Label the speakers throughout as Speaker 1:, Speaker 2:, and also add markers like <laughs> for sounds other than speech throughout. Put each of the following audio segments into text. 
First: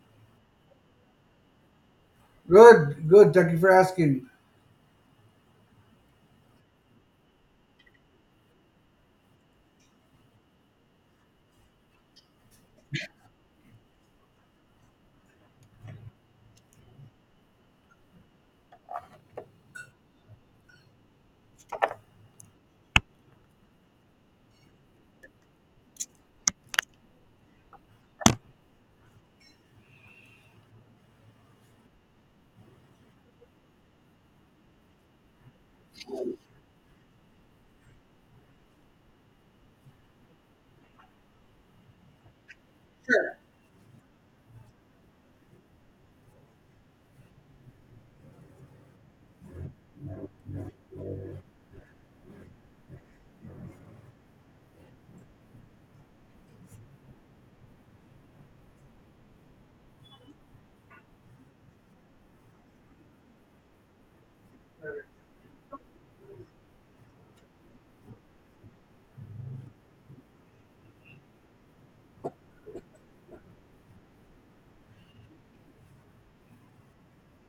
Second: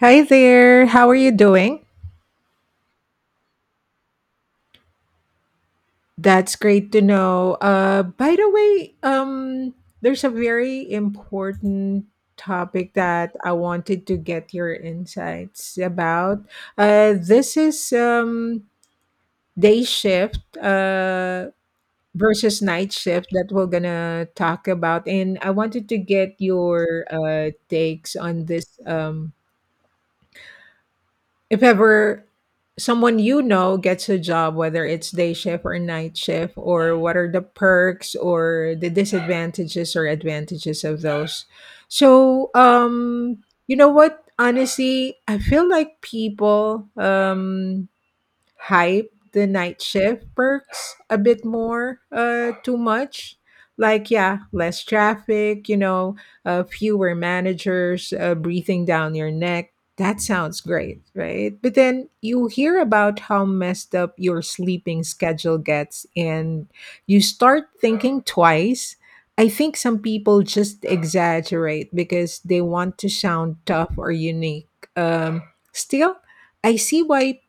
Speaker 1: Hi there. How are you doing?
Speaker 2: Good, good. Thank you for asking.
Speaker 1: That's great to know. By the way, there's a very important topic that I wanted to get your insights about. This is day shift versus night shift that we're gonna talk about, and I wanted to get your takes on this. If ever someone you know gets a job, whether it's day shift or night shift, or what are the perks or the disadvantages or advantages of those? So,
Speaker 2: Sure.
Speaker 1: um, you know what? Honestly, I feel like people hype the night shift perks a bit more too much, like, yeah, less traffic, you know, fewer managers breathing down your neck. That sounds great, right? But then you hear about how messed up your sleeping schedule gets, and you start thinking twice. I think some people just exaggerate because they want to sound tough or unique. Um still I see why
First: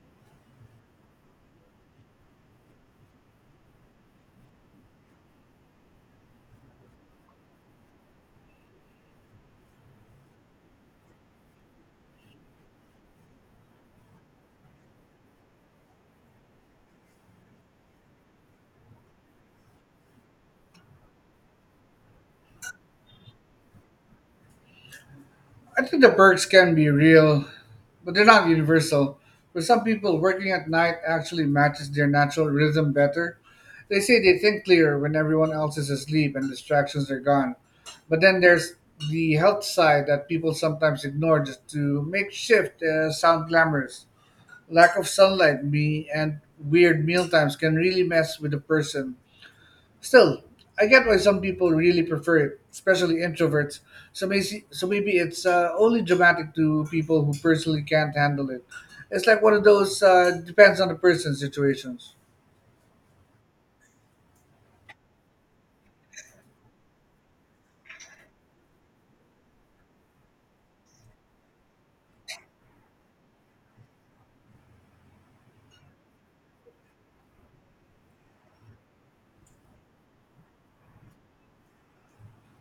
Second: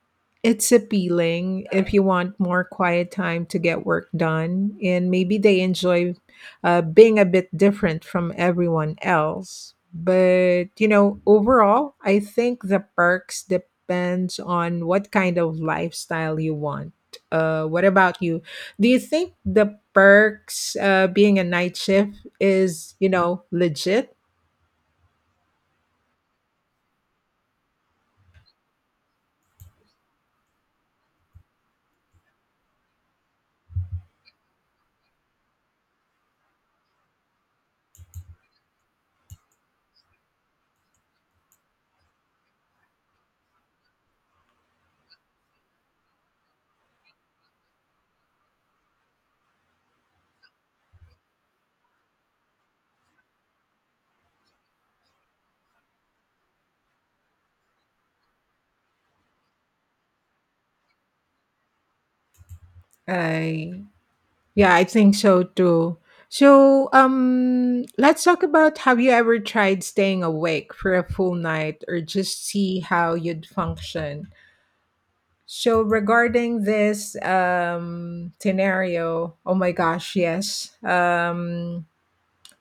Speaker 1: it's appealing if you want more quiet time to get work done, and maybe they enjoy being a bit different from everyone else. But, you know, overall, I think the perks depends on what kind of lifestyle you want. What about you? Do you think the perks being a night shift is, you know, legit?
Speaker 2: I think the perks can be real, but they're not universal. For some people, working at night actually matches their natural rhythm better. They say they think clearer when everyone else is asleep and distractions are gone. But then there's the health side that people sometimes ignore just to make shift sound glamorous. Lack of sunlight me, and weird meal times can really mess with a person. Still, I get why some people really prefer it, especially introverts. So maybe it's only dramatic to people who personally can't handle it. It's like one of those depends on the person situations.
Speaker 1: I Yeah, I think so too. So, let's talk about, have you ever tried staying awake for a full night or just see how you'd function? So, regarding this scenario, oh my gosh, yes.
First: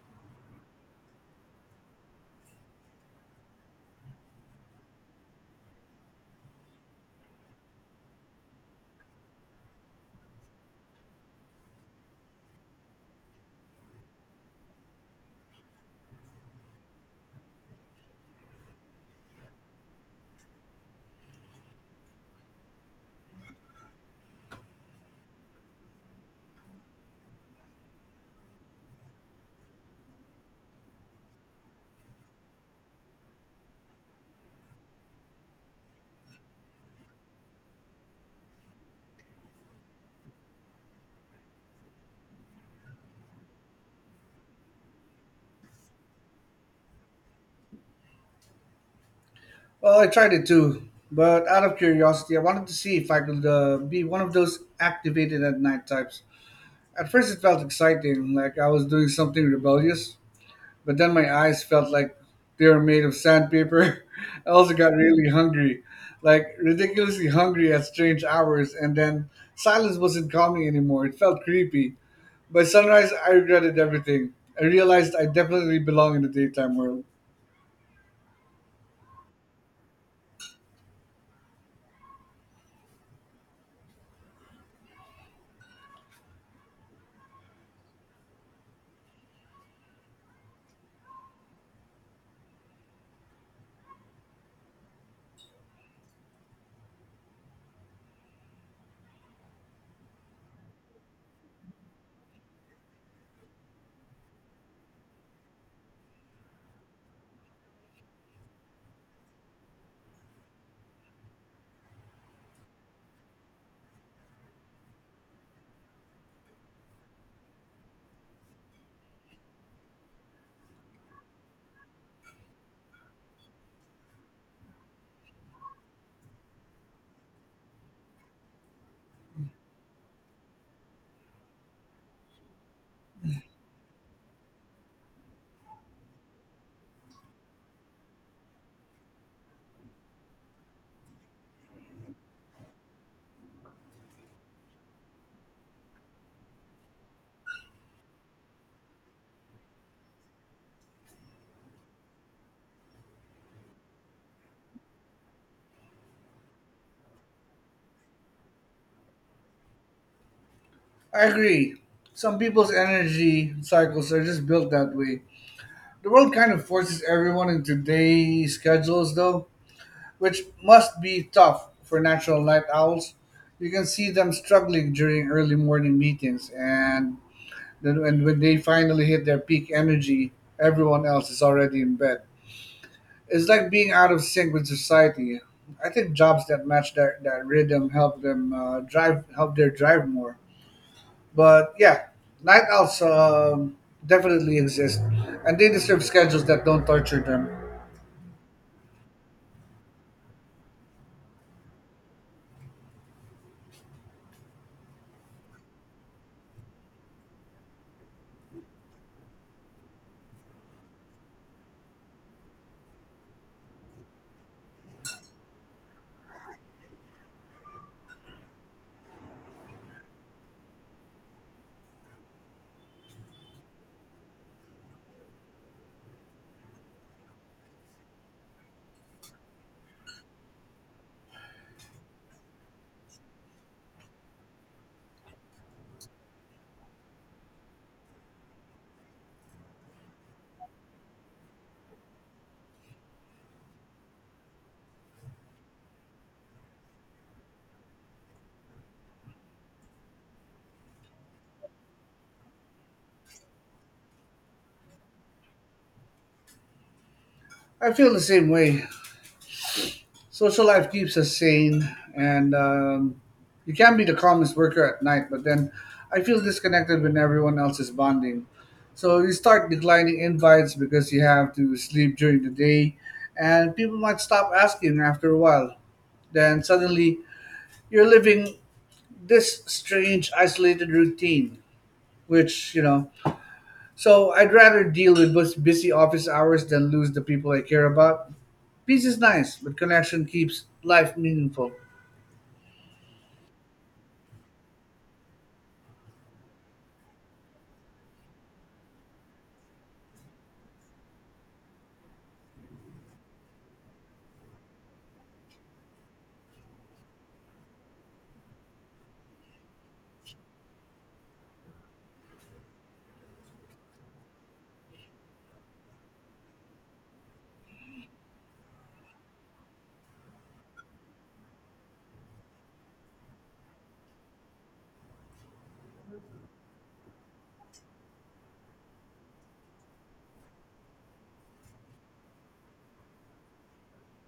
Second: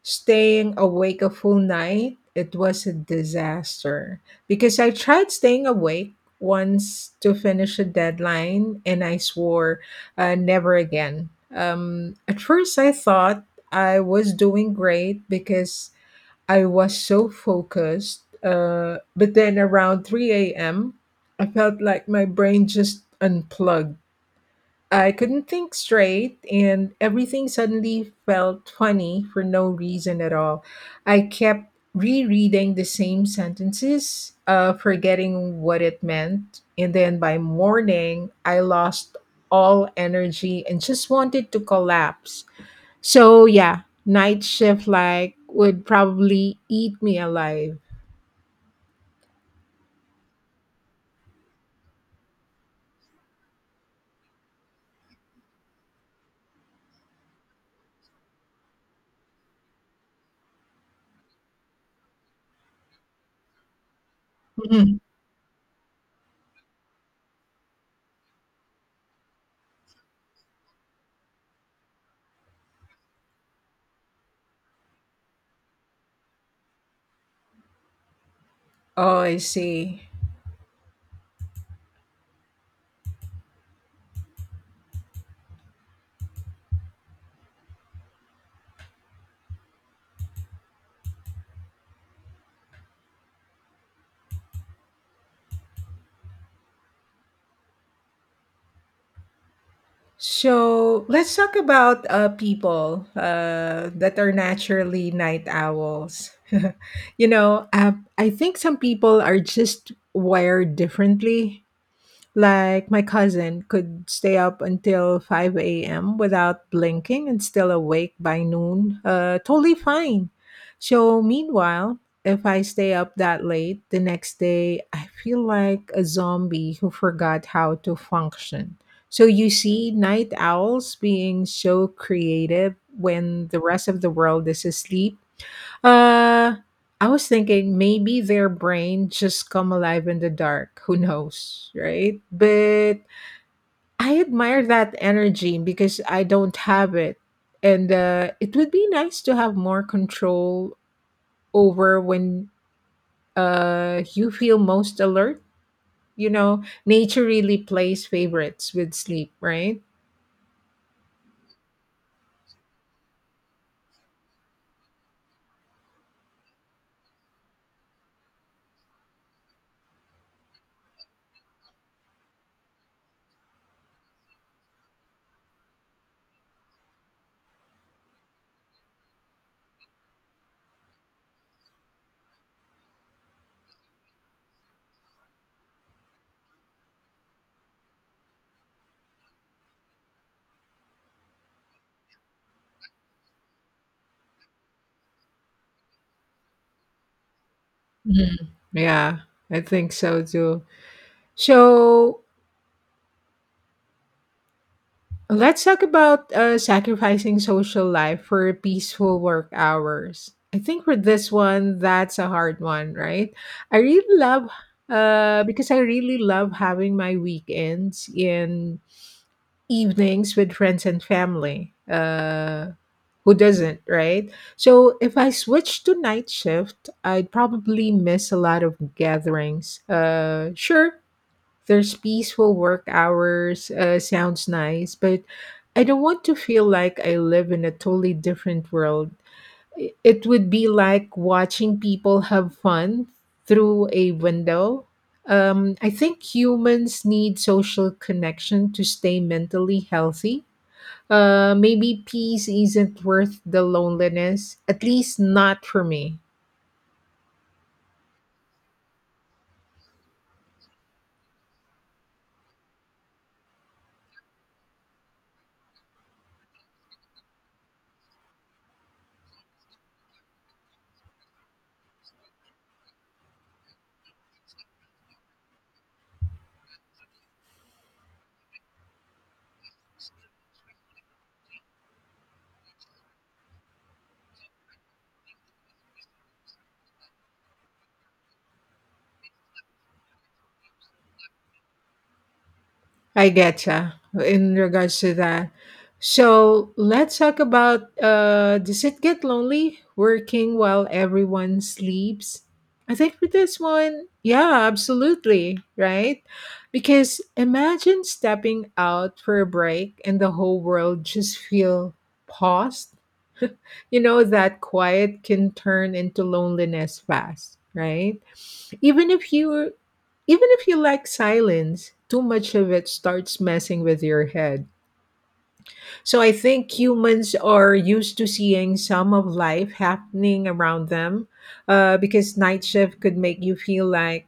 Speaker 1: staying awake a full night, it was a disaster because I tried staying awake once to finish a deadline, and I swore, never again. At first, I thought I was doing great because I was so focused. But then around 3 a.m., I felt like my brain just unplugged. I couldn't think straight, and everything suddenly felt funny for no reason at all. I kept rereading the same sentences, forgetting what it meant. And then by morning, I lost all energy and just wanted to collapse. So, yeah, night shift like would probably eat me alive.
Speaker 2: Well, I tried it too, but out of curiosity, I wanted to see if I could be one of those activated at night types. At first, it felt exciting, like I was doing something rebellious, but then my eyes felt like they were made of sandpaper. <laughs> I also got
Speaker 1: Mhm.
Speaker 2: really hungry, like ridiculously hungry at strange hours. And then silence wasn't calming anymore. It felt creepy. By sunrise, I regretted everything. I realized I definitely belong in the daytime world.
Speaker 1: Oh, I see. So let's talk about people that are naturally night owls. <laughs> You know, I think some people are just wired differently. Like, my cousin could stay up until 5 a.m. without blinking and still awake by noon. Totally fine. So, meanwhile, if I stay up that late the next day, I feel like a zombie who forgot how to function. So, you see night owls being so creative when the rest of the world is asleep. uh, I was thinking maybe their brain just come alive in the dark. Who knows, right? But I admire that energy because I don't have it. And it would be nice to have more control over when you feel most alert. You know, nature really plays favorites with sleep, right?
Speaker 2: I agree. Some people's energy cycles are just built that way. The world kind of forces everyone into day schedules, though, which must be tough for natural night owls. You can see them struggling during early morning meetings, and then when they finally hit their peak energy, everyone else is already in bed. It's like being out of sync with society. I think jobs that match that rhythm help their drive more. But yeah, night owls definitely exist, and they deserve schedules that don't torture them.
Speaker 1: Mhm. Yeah, I think so too. So, let's talk about sacrificing social life for peaceful work hours. I think for this one, that's a hard one, right? I really love because I really love having my weekends in evenings with friends and family. Who doesn't, right? So if I switch to night shift, I'd probably miss a lot of gatherings. Sure, there's peaceful work hours, sounds nice, but I don't want to feel like I live in a totally different world. It would be like watching people have fun through a window. I think humans need social connection to stay mentally healthy. Maybe peace isn't worth the loneliness, at least not for me.
Speaker 2: I feel the same way. Social life keeps us sane, and you can be the calmest worker at night, but then I feel disconnected when everyone else is bonding. So you start declining invites because you have to sleep during the day, and people might stop asking after a while. Then suddenly you're living this strange, isolated routine, which, so I'd rather deal with busy office hours than lose the people I care about. Peace is nice, but connection keeps life meaningful.
Speaker 1: I get ya in regards to that. So let's talk about, does it get lonely working while everyone sleeps? I think for this one, yeah, absolutely, right? Because imagine stepping out for a break and the whole world just feel paused. You know, that quiet can turn into loneliness fast, right? Even if you Even if you like silence, too much of it starts messing with your head. So I think humans are used to seeing some of life happening around them, because night shift could make you feel like,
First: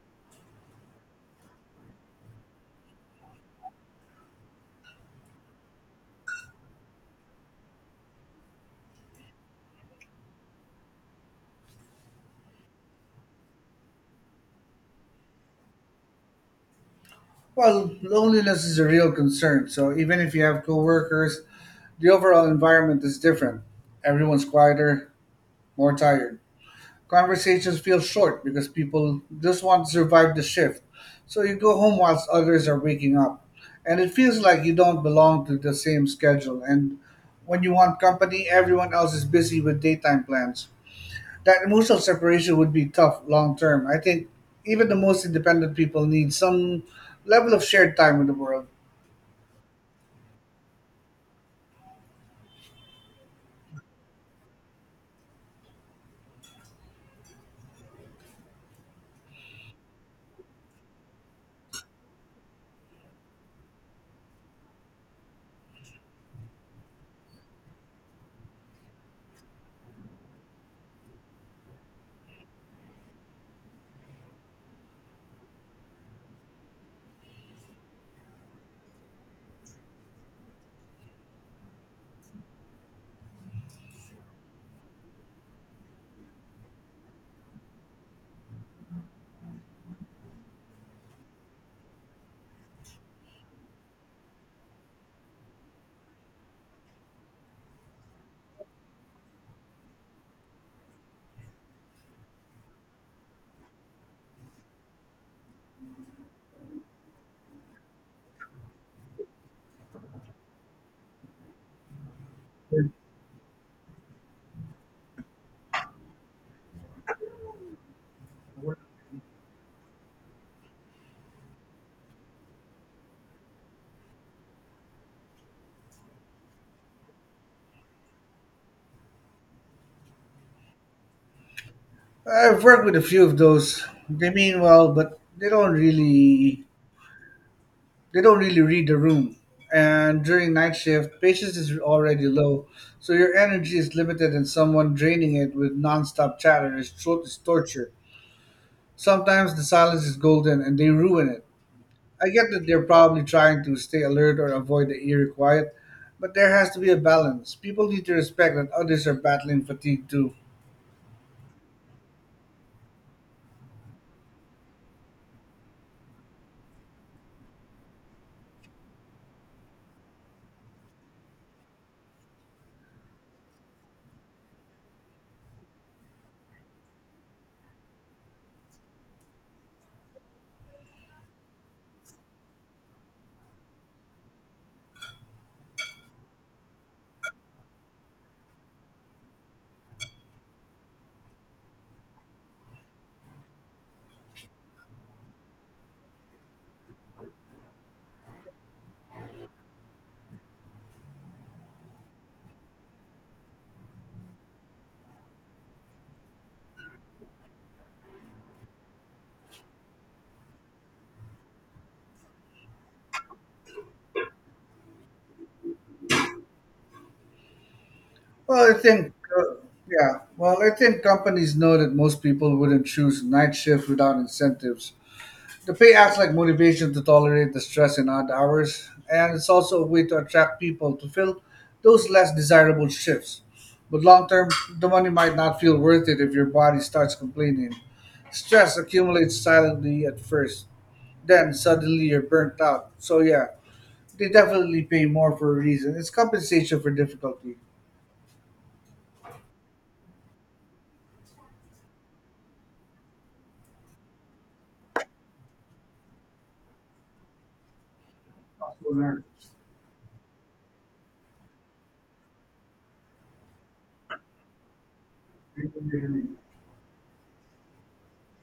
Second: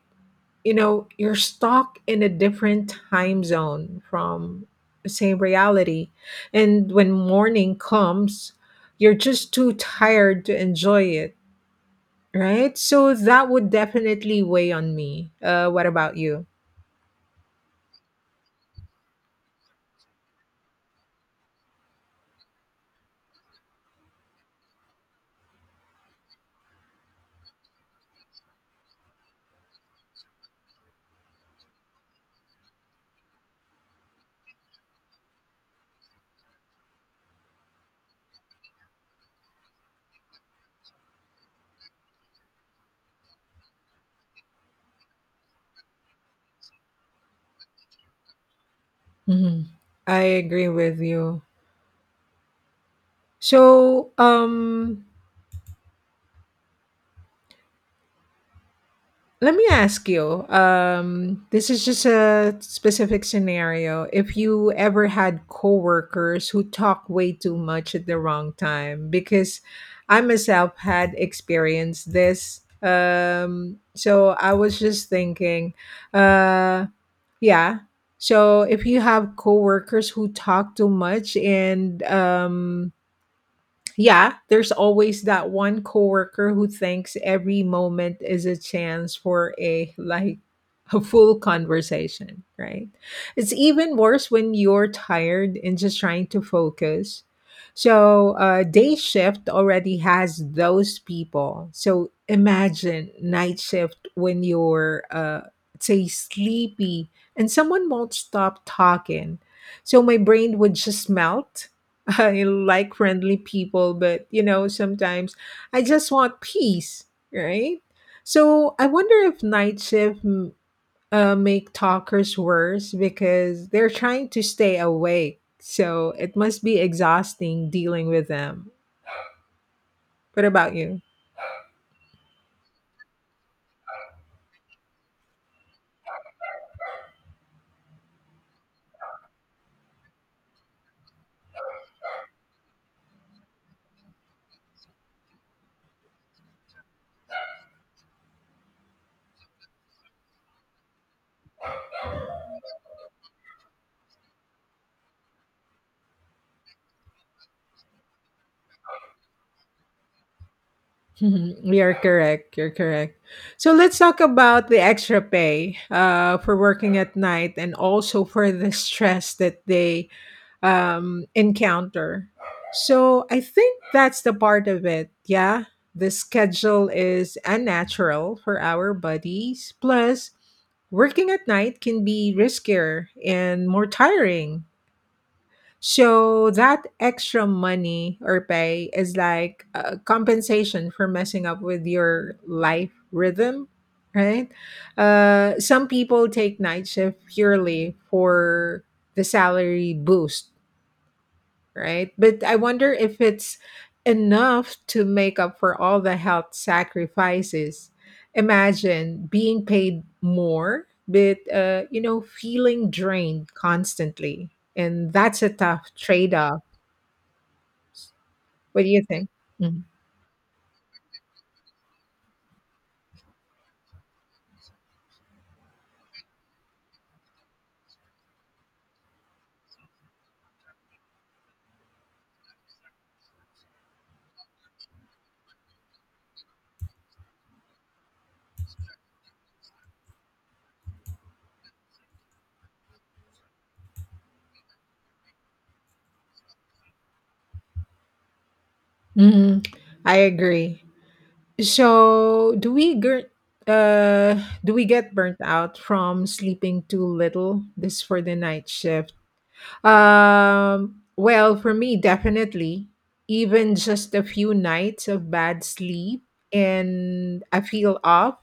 Speaker 1: you know, you're stuck in a different time zone from the same reality. And when morning comes, you're just too tired to enjoy it, right? So that would definitely weigh on me. What about you?
Speaker 2: Well, loneliness is a real concern. So even if you have coworkers, the overall environment is different. Everyone's quieter, more tired. Conversations feel short because people just want to survive the shift. So you go home whilst others are waking up. And it feels like you don't belong to the same schedule. And when you want company, everyone else is busy with daytime plans. That emotional separation would be tough long term. I think even the most independent people need some level of shared time with the world.
Speaker 1: Mhm. I agree with you. So, let me ask you. This is just a specific scenario. If you ever had coworkers who talk way too much at the wrong time, because I myself had experienced this. So I was just thinking, uh, yeah. So if you have coworkers who talk too much and yeah, there's always that one coworker who thinks every moment is a chance for a, like, a full conversation, right? It's even worse when you're tired and just trying to focus. So, day shift already has those people. So, imagine night shift when you're, say, sleepy and someone won't stop talking. So, my brain would just melt. <laughs> I like friendly people, but you know, sometimes I just want peace, right? So I wonder if night shift make talkers worse because they're trying to stay awake. So it must be exhausting dealing with them. What about you? <laughs>
Speaker 2: I've worked with a few of those. They mean well, but they don't really read the room. And during night shift, patience is already low, so your energy is limited, and someone draining it with nonstop chatter is torture. Sometimes the silence is golden, and they ruin it. I get that they're probably trying to stay alert or avoid the eerie quiet, but there has to be a balance. People need to respect that others are battling fatigue too.
Speaker 1: Mhm. You're correct. You're correct. So let's talk about the extra pay for working at night and also for the <laughs> stress that they encounter. So I think that's the part of it. Yeah, the schedule is unnatural for our bodies. Plus, working at night can be riskier and more tiring. So that extra money or pay is like a compensation for messing up with your life rhythm, right? Some people take night shift purely for the salary boost, right? But I wonder if it's enough to make up for all the health sacrifices. Imagine being paid more, but you know, feeling drained constantly, and that's a tough trade-off.
Speaker 2: Well, I
Speaker 1: What do you
Speaker 2: think,
Speaker 1: think?
Speaker 2: uh,
Speaker 1: Mm.
Speaker 2: yeah. Well, I think companies know that most people wouldn't choose night shift without incentives. The pay acts like motivation to tolerate the stress and odd hours, and it's also a way to attract people to fill those less desirable shifts. But long term, the money might not feel worth it if your body starts complaining. Stress accumulates silently at first, then suddenly you're burnt out. So, yeah, they definitely pay more for a reason. It's compensation for difficulty.
Speaker 1: Mhm. I agree. So, do we get burnt out from sleeping too little? This for the night
Speaker 2: Not for
Speaker 1: shift.
Speaker 2: nerve.
Speaker 1: Well, for me, definitely. Even just a few nights of bad sleep and I feel off.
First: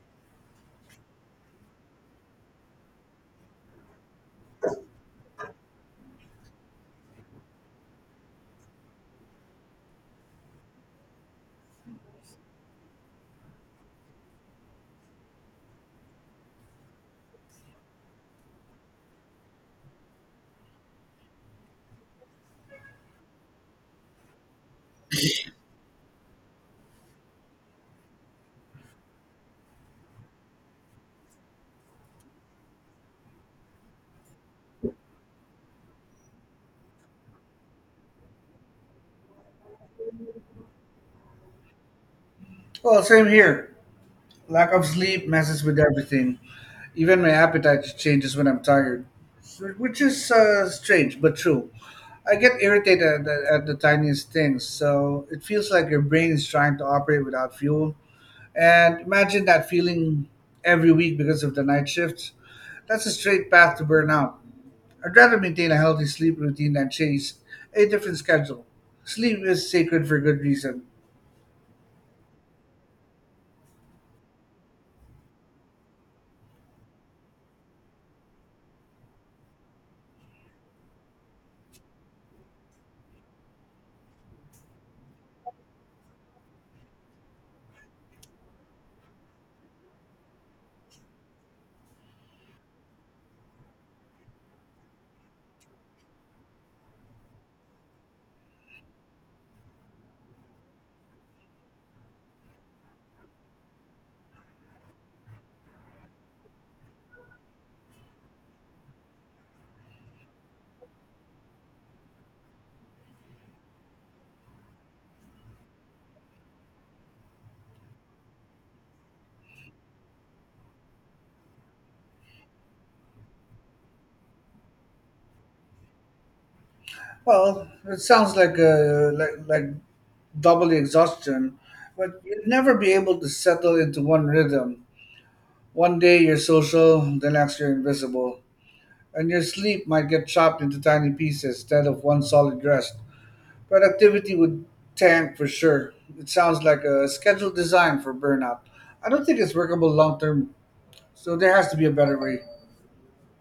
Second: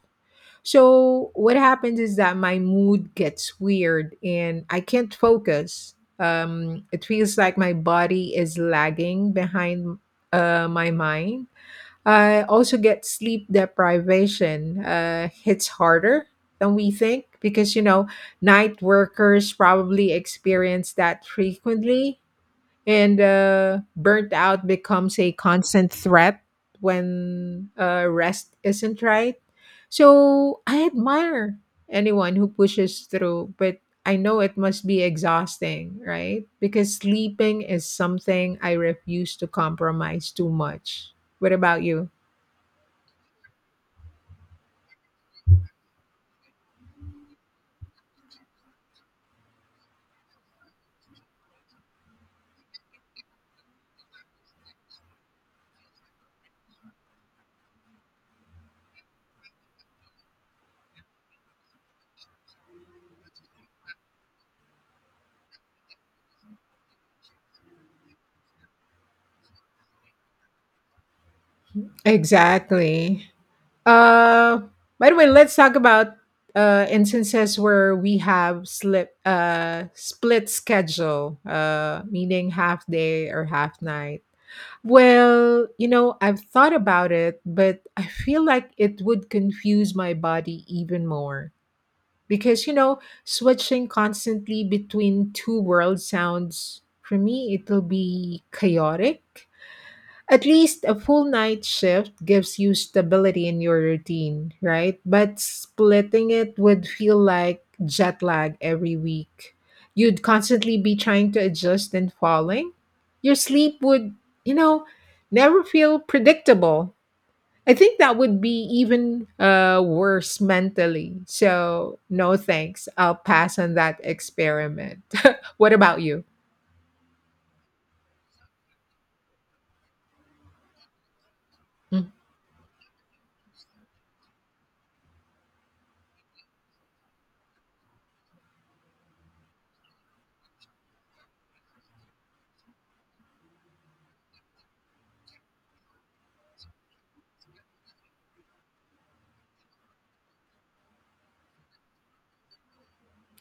Speaker 1: So, what happens is that my mood gets weird and I can't focus. It feels like my body is lagging behind my mind. I also get sleep deprivation. It's harder than we think because, you know, night workers probably experience that frequently. And burnt out becomes a constant threat when rest isn't right. So I admire anyone who pushes through, but I know it must be exhausting, right? Because sleeping is something I refuse to compromise too much. What about you?
Speaker 2: Well, same here. Lack of sleep messes with everything. Even my appetite changes when I'm tired, which is strange but true. I get irritated at the tiniest things, so it feels like your brain is trying to operate without fuel. And imagine that feeling every week because of the night shifts. That's a straight path to burnout. I'd rather maintain a healthy sleep routine than chase a different schedule. Sleep is sacred for good reason.
Speaker 1: Exactly. Uh, by the way, let's talk about instances where we have slip split schedule, meaning half day or half night. Well, you know, I've thought about it, but I feel like it would confuse my body even more, because you know, switching constantly between two worlds sounds, for me, it'll be chaotic. At least a full night shift gives you stability in your routine, right? But splitting it would feel like jet lag every week. You'd constantly be trying to adjust and falling. Your sleep would, you know, never feel predictable. I think that would be even worse mentally. So, no thanks. I'll pass on that experiment. <laughs> What about you?
Speaker 2: Well, it sounds like a like like double the exhaustion,
Speaker 1: Mm-hmm.
Speaker 2: but you'd never be able to settle into one rhythm. One day you're social, the next you're invisible, and your sleep might get chopped into tiny pieces instead of one solid rest. Productivity would tank for sure. It sounds like a scheduled design for burnout. I don't think it's workable long term, so there has to be a better way.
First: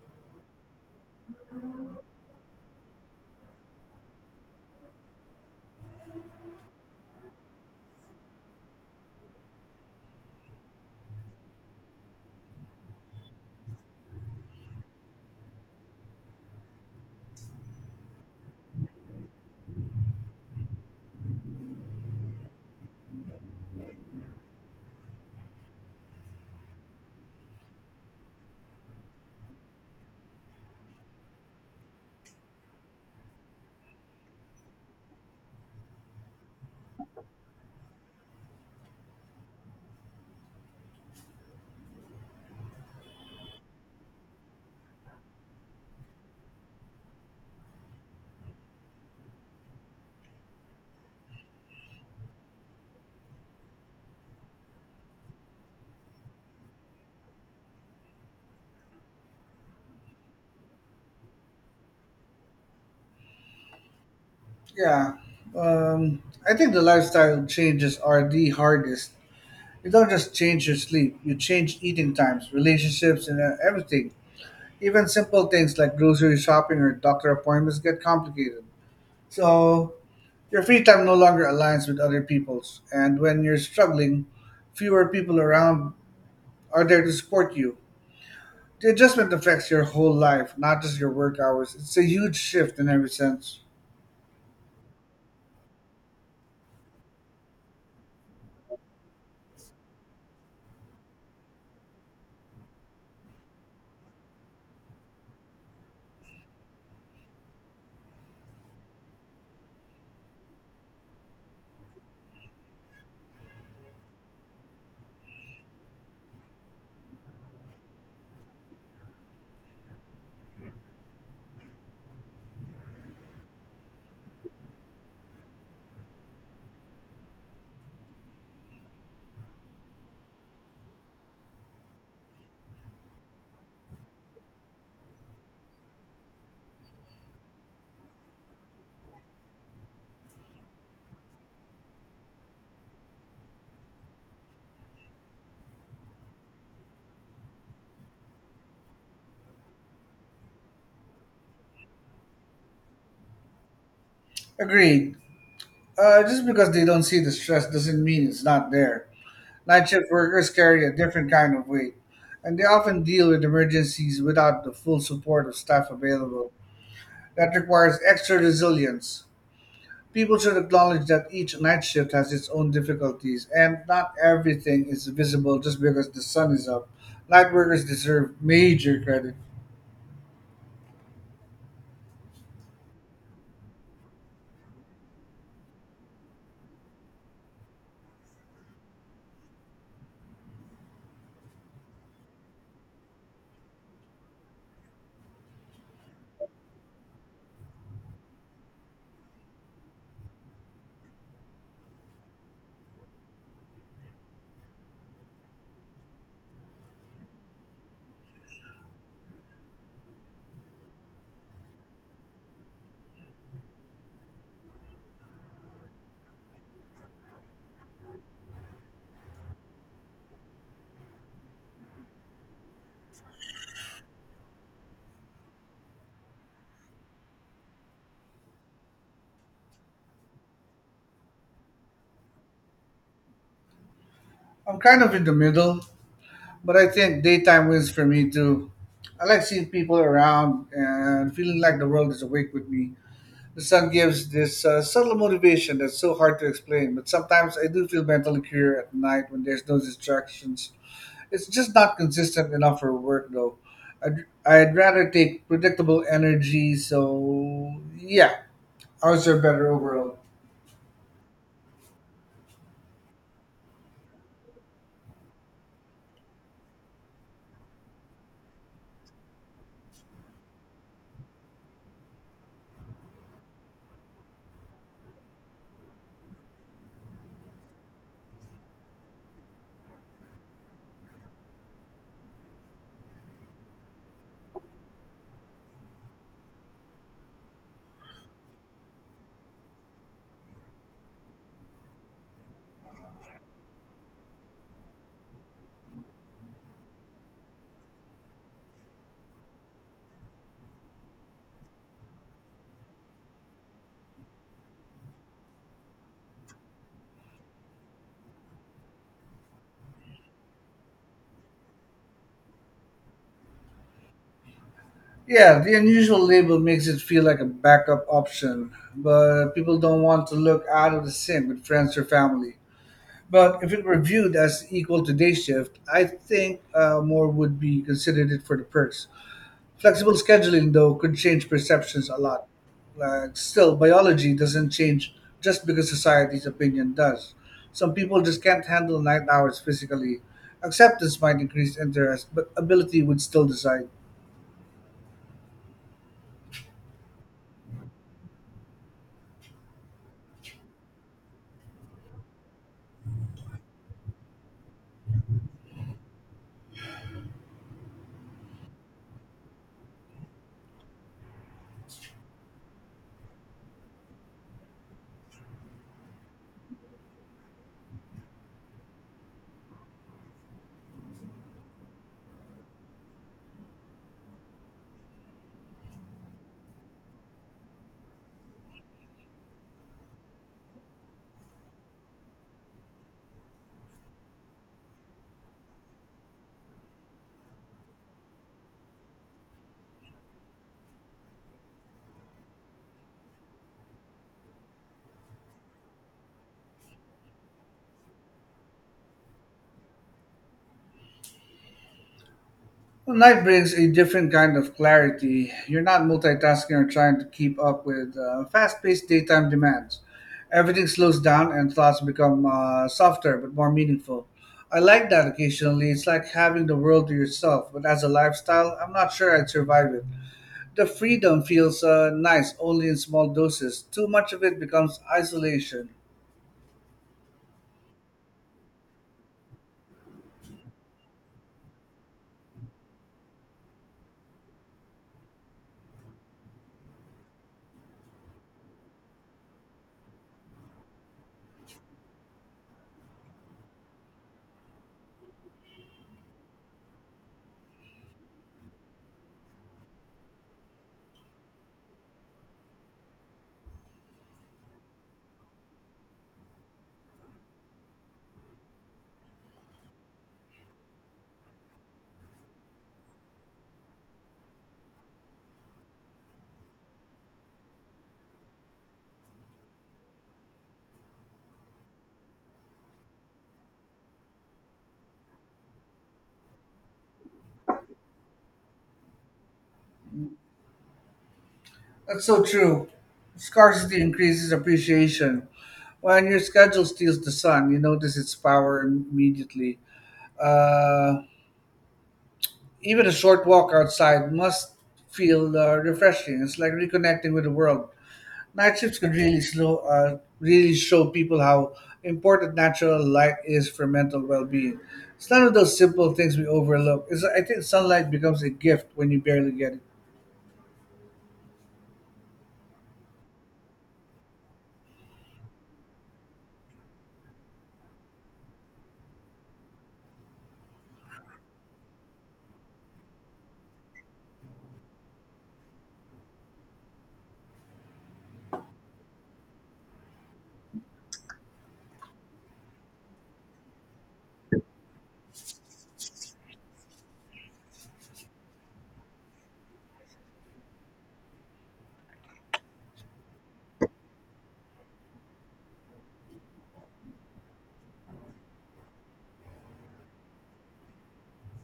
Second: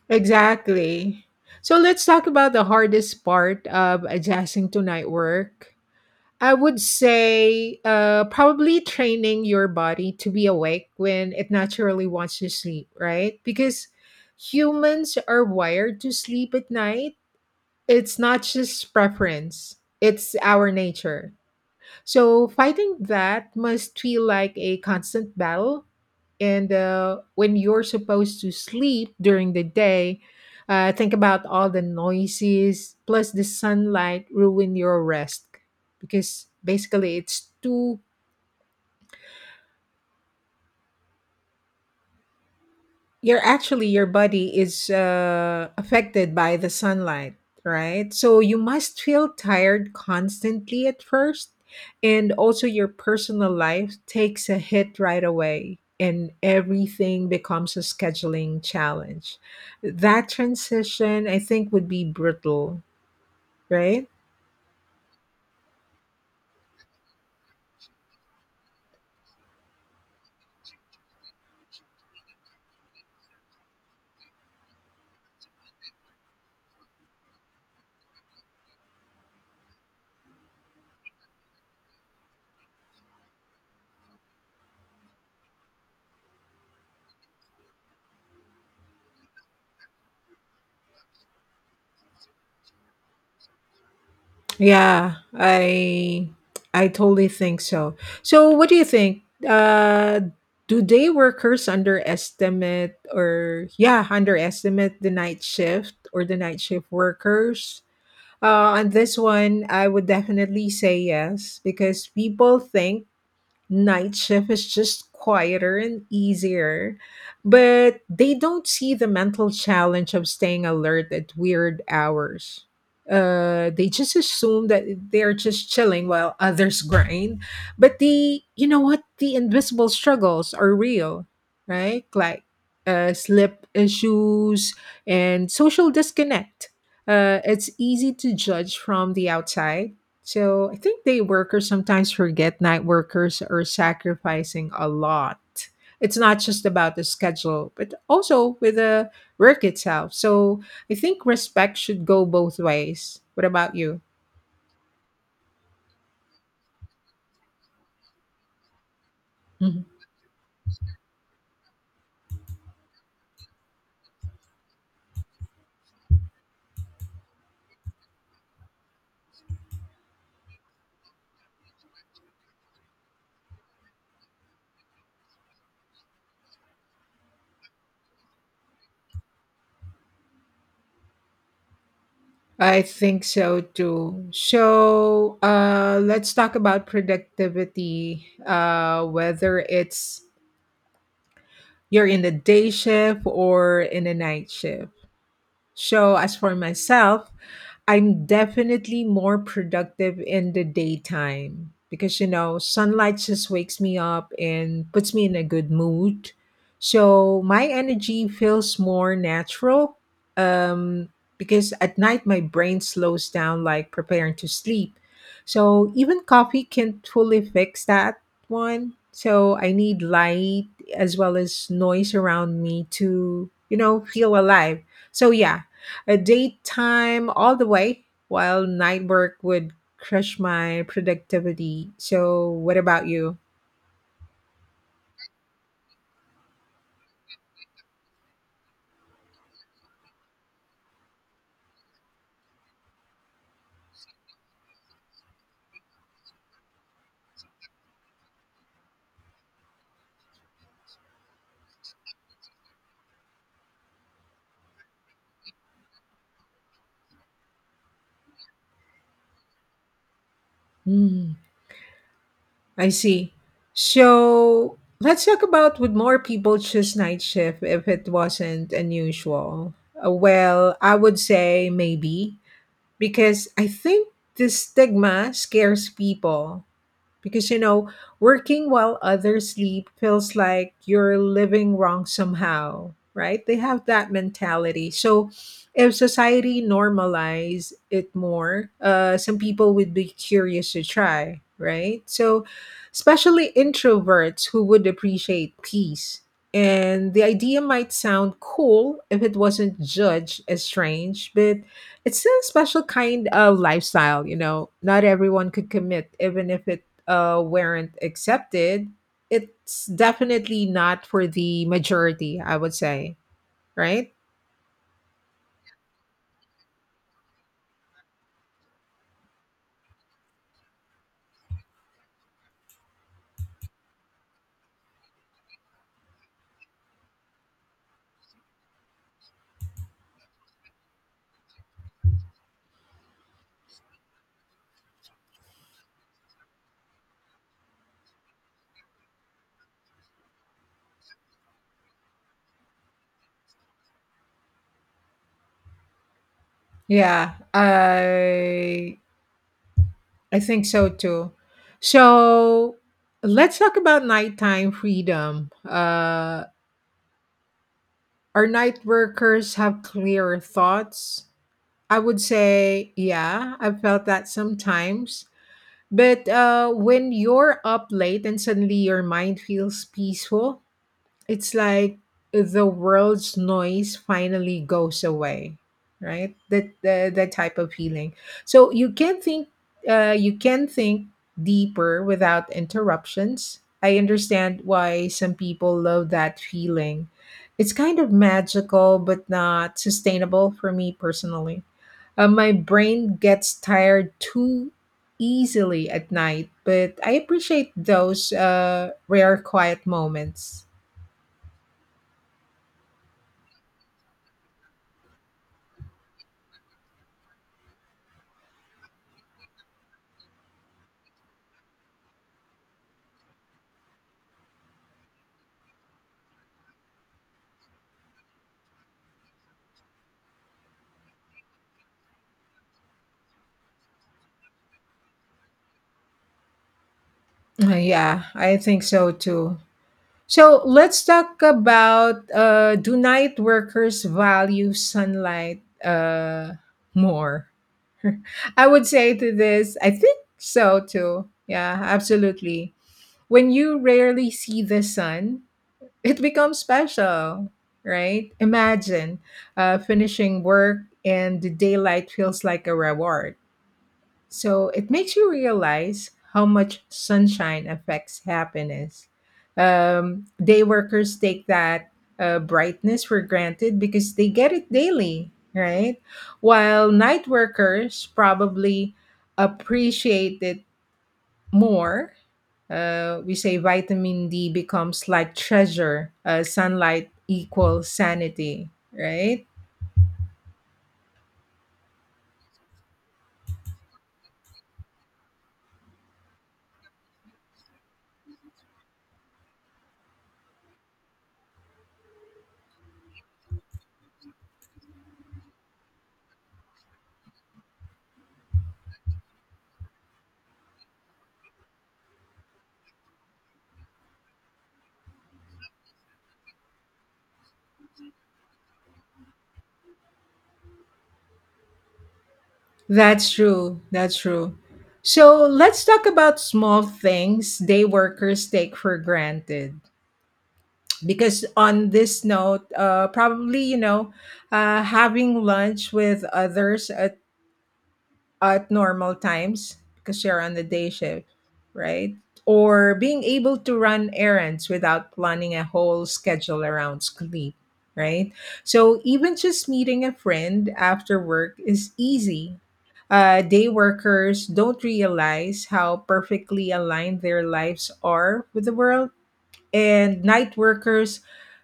Speaker 1: Exactly. So let's talk about the hardest part of adjusting to night work. I would say probably training your body to be awake when it naturally wants to sleep, right? Because humans are wired to sleep at night. It's not just preference, it's our nature. So fighting that must feel like a constant battle. And when you're supposed to sleep during the day, think about all the noises plus the sunlight ruin your rest, because basically it's too You're actually your body is affected by the sunlight, right? So you must feel tired constantly at first, and also your personal life takes a hit right away, and everything becomes a scheduling challenge. That transition, I think, would be brutal, right?
Speaker 2: Yeah, um, I think the lifestyle changes are the hardest. You don't just change your sleep, you change eating times, relationships, and everything. Even simple things like grocery shopping or doctor appointments get complicated. So, your free time no longer aligns with other people's. And when you're struggling, fewer people around are there to support you. The adjustment affects your whole life, not just your work hours. It's a huge shift in every sense.
Speaker 1: Yeah, I totally think so. So what do you think? Do day workers underestimate, or, yeah, underestimate the night shift or the night shift workers? Uh, on this one, I would definitely say yes because people think night shift is just quieter and easier, but they don't see the mental challenge of staying alert at weird hours. They just assume that they're just chilling while others <laughs> grind. But the, you know what, the invisible struggles are real, right? Like, sleep issues and social disconnect. It's easy to judge from the outside, so I think day workers sometimes forget night workers are sacrificing a lot. It's not just about the schedule, but also with the work itself. So I think respect should go both ways. What about you?
Speaker 2: Agreed. Just because they don't see the stress doesn't mean it's not there.
Speaker 1: Mhm.
Speaker 2: Night shift workers carry a different kind of weight, and they often deal with emergencies without the full support of staff available. That requires extra resilience. People should acknowledge that each night shift has its own difficulties, and not everything is visible just because the sun is up. Night workers deserve major credit.
Speaker 1: I think so too. So let's talk about productivity, whether it's you're in the day shift or in the night shift. So as for myself, I'm definitely more productive in the daytime because you know, sunlight just wakes me up and puts me in a good mood. So my energy feels more natural. Um because at night my brain slows down like preparing to sleep. So even coffee can't fully fix that one. So I need light as well as noise around me to, you know, feel alive. So yeah, a daytime all the way, while night work would crush my productivity. So, what about you?
Speaker 2: I'm kind of in the middle, but I think daytime wins for me too. I like seeing people around and feeling like the world is awake with me. The sun gives this subtle motivation that's so hard to explain, but sometimes I do feel mentally clear at night when there's no distractions. It's just not consistent enough for work, though. I'd rather take predictable energy, so yeah, ours are better overall.
Speaker 1: Hmm, I see. So, let's talk about, would more people choose night shift if it wasn't unusual? Well, I would say maybe because I think the stigma scares people. Because, you know, working while others sleep feels like you're living wrong somehow, right? They have that mentality. So, if society normalize it more, some people would be curious to try, right? So, especially introverts who would appreciate peace. And the idea might sound cool if it wasn't judged as strange, but it's a special kind of lifestyle, you know. Not everyone could commit, even if it weren't accepted, it's definitely not for the majority, I would say, right?
Speaker 2: Yeah, the unusual label makes it feel like a backup option, but people don't want to look out of the sync with friends or family. But if it were viewed as equal to day shift, I think more would be considered it for the perks. Flexible scheduling, though, could change perceptions a lot. Like, still, biology doesn't change just because society's opinion does. Some people just can't handle night hours physically. Acceptance might increase interest, but ability would still decide.
Speaker 1: Yeah, I think so too. So let's talk about nighttime freedom. Are night workers have clearer thoughts? I would say, yeah, I've felt that sometimes. But when you're up late and suddenly your mind feels peaceful, it's like the world's noise finally goes away, right? That type of feeling. So you can think, uh, you can think deeper without interruptions. I understand why some people love that feeling. It's kind of magical, but not sustainable for me personally. My brain gets tired too easily at night, but I appreciate those rare quiet moments.
Speaker 2: Well, night brings a different kind of clarity. You're not multitasking or trying to keep up with fast paced daytime demands. Everything slows down and thoughts become softer but more meaningful. I like that occasionally. It's like having the world to yourself, but as a lifestyle, I'm not sure I'd survive it. The freedom feels nice only in small doses. Too much of it becomes isolation.
Speaker 1: Yeah, I think so too. So let's talk about, do night workers value sunlight more? <laughs> I would say to this, I think so too. Yeah, absolutely. When you rarely see the sun, it becomes special, right? Imagine finishing work and the daylight feels like a reward, so it makes you realize how much sunshine affects happiness. Day workers take that brightness for granted because they get it daily, right? While night workers probably appreciate it more. We say vitamin D becomes like treasure, sunlight equals sanity, right?
Speaker 2: That's so true. Scarcity increases appreciation. When your schedule steals the sun, you notice its power immediately. Uh, Even a short walk outside must feel refreshing. It's like reconnecting with the world. Night shifts can really show people how important natural light is for mental well-being. It's none of those simple things we overlook. It's, I think sunlight becomes a gift when you barely get it.
Speaker 1: That's true. That's true. So let's talk about small things day workers take for granted. Because on this note, probably, you know, having lunch with others at normal times because you're on the day shift, right? Or being able to run errands without planning a whole schedule around sleep, right? So even just meeting a friend after work is easy. Day workers don't realize how perfectly aligned their lives are with the world, and night workers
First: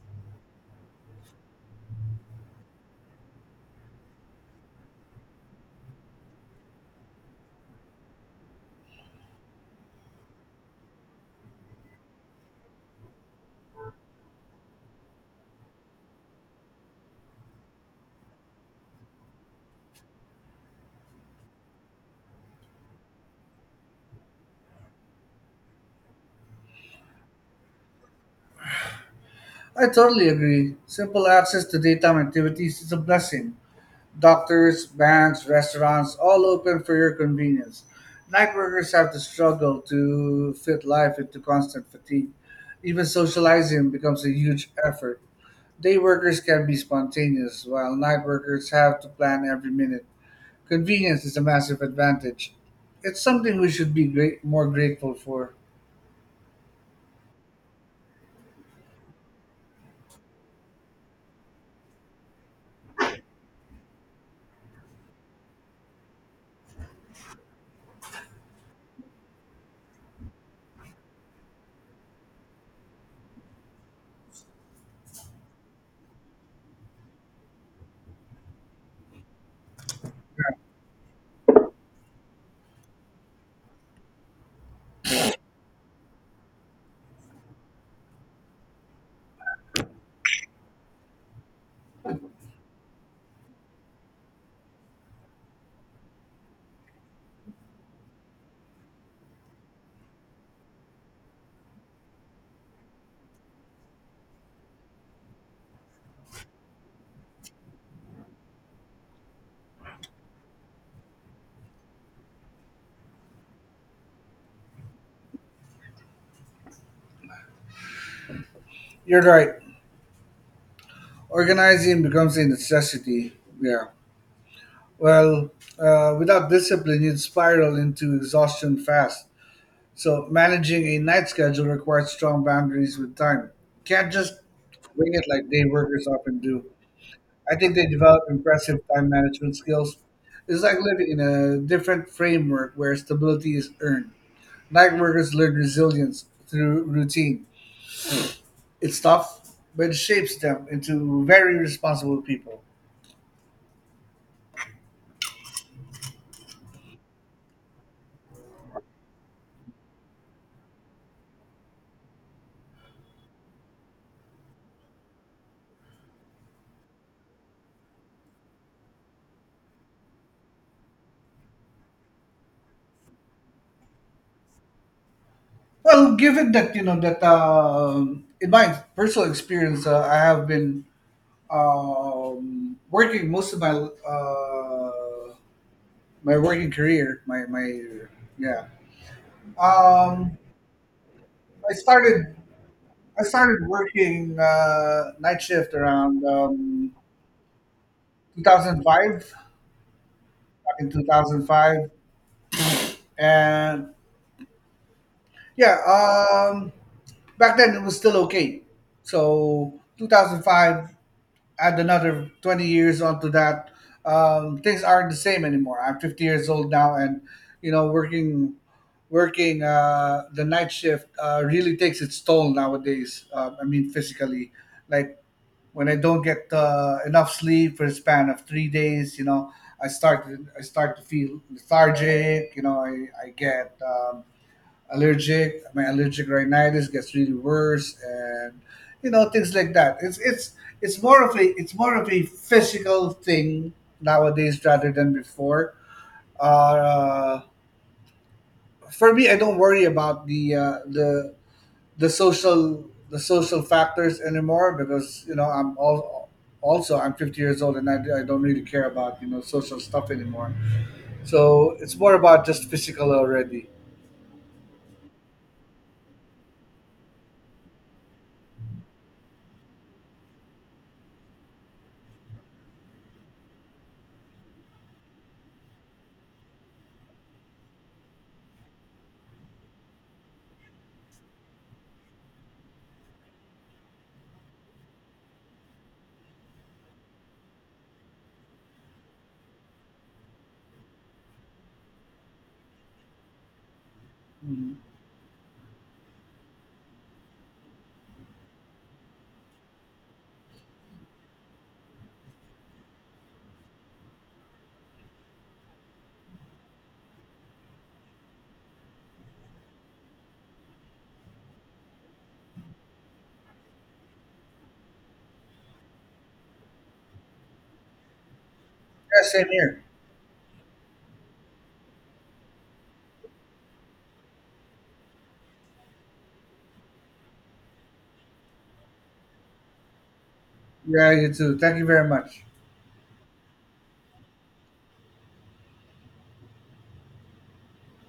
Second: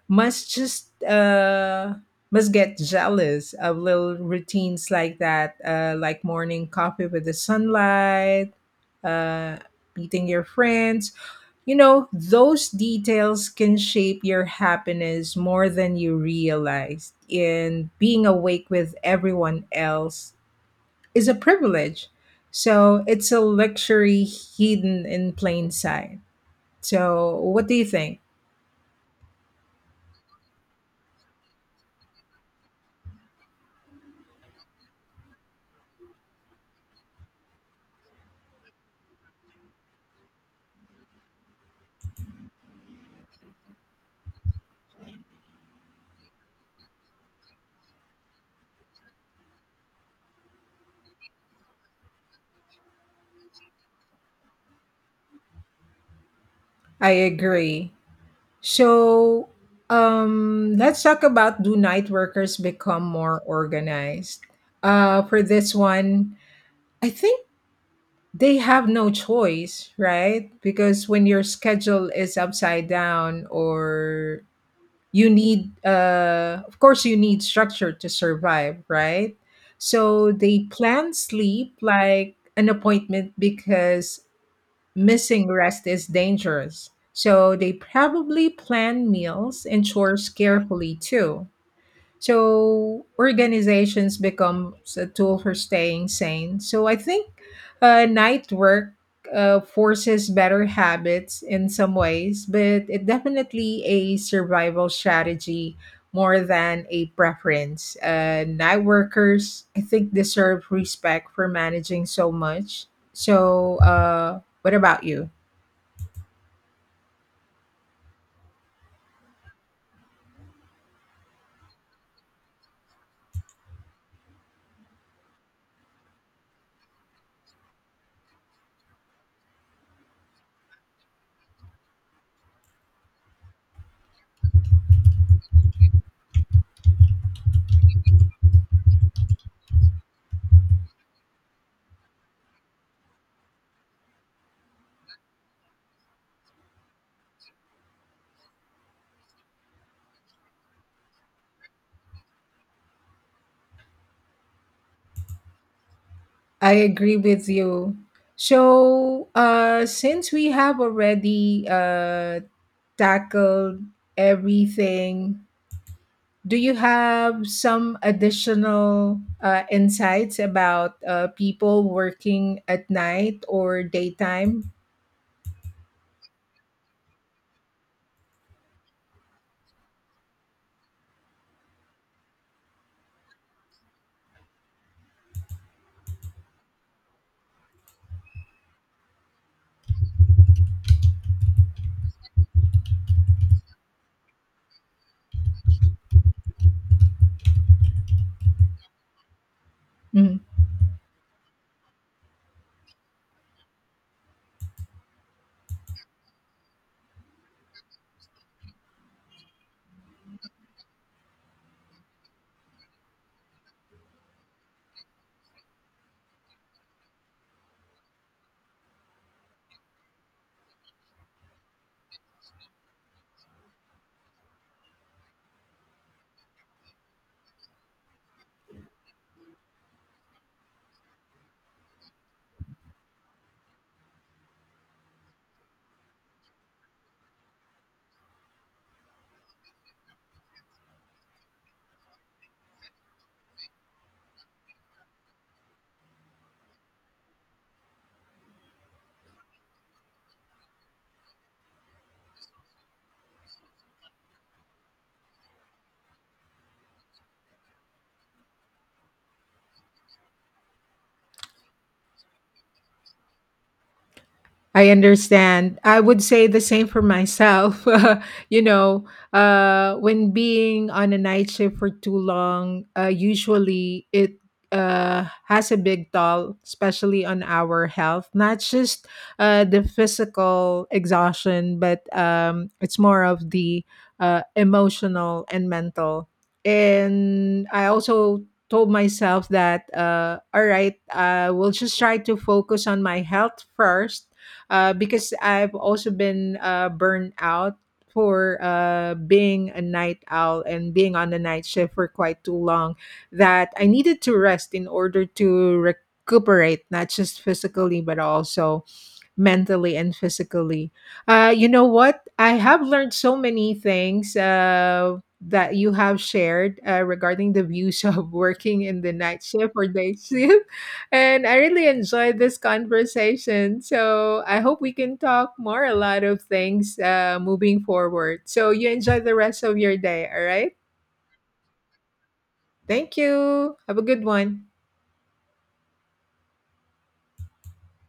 Speaker 1: must just uh must get jealous of little routines like that, like morning coffee with the sunlight, uh meeting your friends. You know, those details can shape your happiness more than you realize, and being awake with everyone else is a privilege, so it's a luxury hidden in plain sight. So what do you think?
Speaker 2: I totally agree. Simple access to data and activities is a blessing. Doctors, banks, restaurants, all open for your convenience. Night workers have to struggle to fit life into constant fatigue. Even socializing becomes a huge effort. Day workers can be spontaneous, while night workers have to plan every minute. Convenience is a massive advantage. It's something we should be more grateful for.
Speaker 1: I agree. So, let's talk about, do night workers become more organized? For this one, I think they have no choice, right? Because when your schedule is upside down, or you need, of course, you need structure to survive, right? So they plan sleep like an appointment because missing rest is dangerous. So they probably plan meals and chores carefully too. So organizations become a tool for staying sane. So I think night work forces better habits in some ways, but it definitely a survival strategy more than a preference. Night workers, I think, deserve respect for managing so much. So, what about you?
Speaker 2: You're right. Organizing becomes a necessity. Yeah. Well, without discipline, you'd spiral into exhaustion fast. So, managing a night schedule requires strong boundaries with time. Can't just wing it like day workers often do. I think they develop impressive time management skills. It's like living in a different framework where stability is earned. Night workers learn resilience through routine. It's tough, but it shapes them into very responsible people.
Speaker 1: I agree with you. So, since we have already tackled everything, do you have some additional insights about people working at night or daytime?
Speaker 2: Well, given that you know that in my personal experience, I have been working most of my my working career. My yeah. Um, I started I started working night shift around 2005.
Speaker 1: Mm-hmm.
Speaker 2: Back in 2005, and yeah, back then it was still okay. So 2005, add another 20 years onto that, things aren't the same anymore. I'm 50 years old now, and you know, working the night shift really takes its toll nowadays. I mean, physically, like when I don't get enough sleep for a span of 3 days, you know, I start to feel lethargic. You know, I get allergic. My allergic rhinitis gets really worse, and you know things like that. It's more of a it's more of a physical thing nowadays rather than before. Uh, for me, I don't worry about the social factors anymore because I'm all also I'm 50 years old and I don't really care about social stuff anymore. So it's more about just physical already.
Speaker 1: I understand. I would say the same for myself. <laughs> You know, when being on a night shift for too long, usually it has a big toll, especially on our health. Not just the physical exhaustion, but it's more of the emotional and mental. And I also told myself that, all right, I will just try to focus on my health first
Speaker 2: Mhm.
Speaker 1: because I've also been burned out for being a night owl and being on the night shift for quite too long that I needed to rest in order to recuperate, not just physically, but also mentally and physically. You know what? I have learned so many things that you have shared regarding the views of <laughs> working in the
Speaker 2: Yeah,
Speaker 1: night
Speaker 2: same
Speaker 1: shift
Speaker 2: here.
Speaker 1: or day shift. And I really enjoyed this conversation. So I hope we can talk more a lot of things, moving forward. So you enjoy the rest of your day. All right.
Speaker 2: Yeah, you too. Thank you very much.
Speaker 1: Thank you. Have a good one.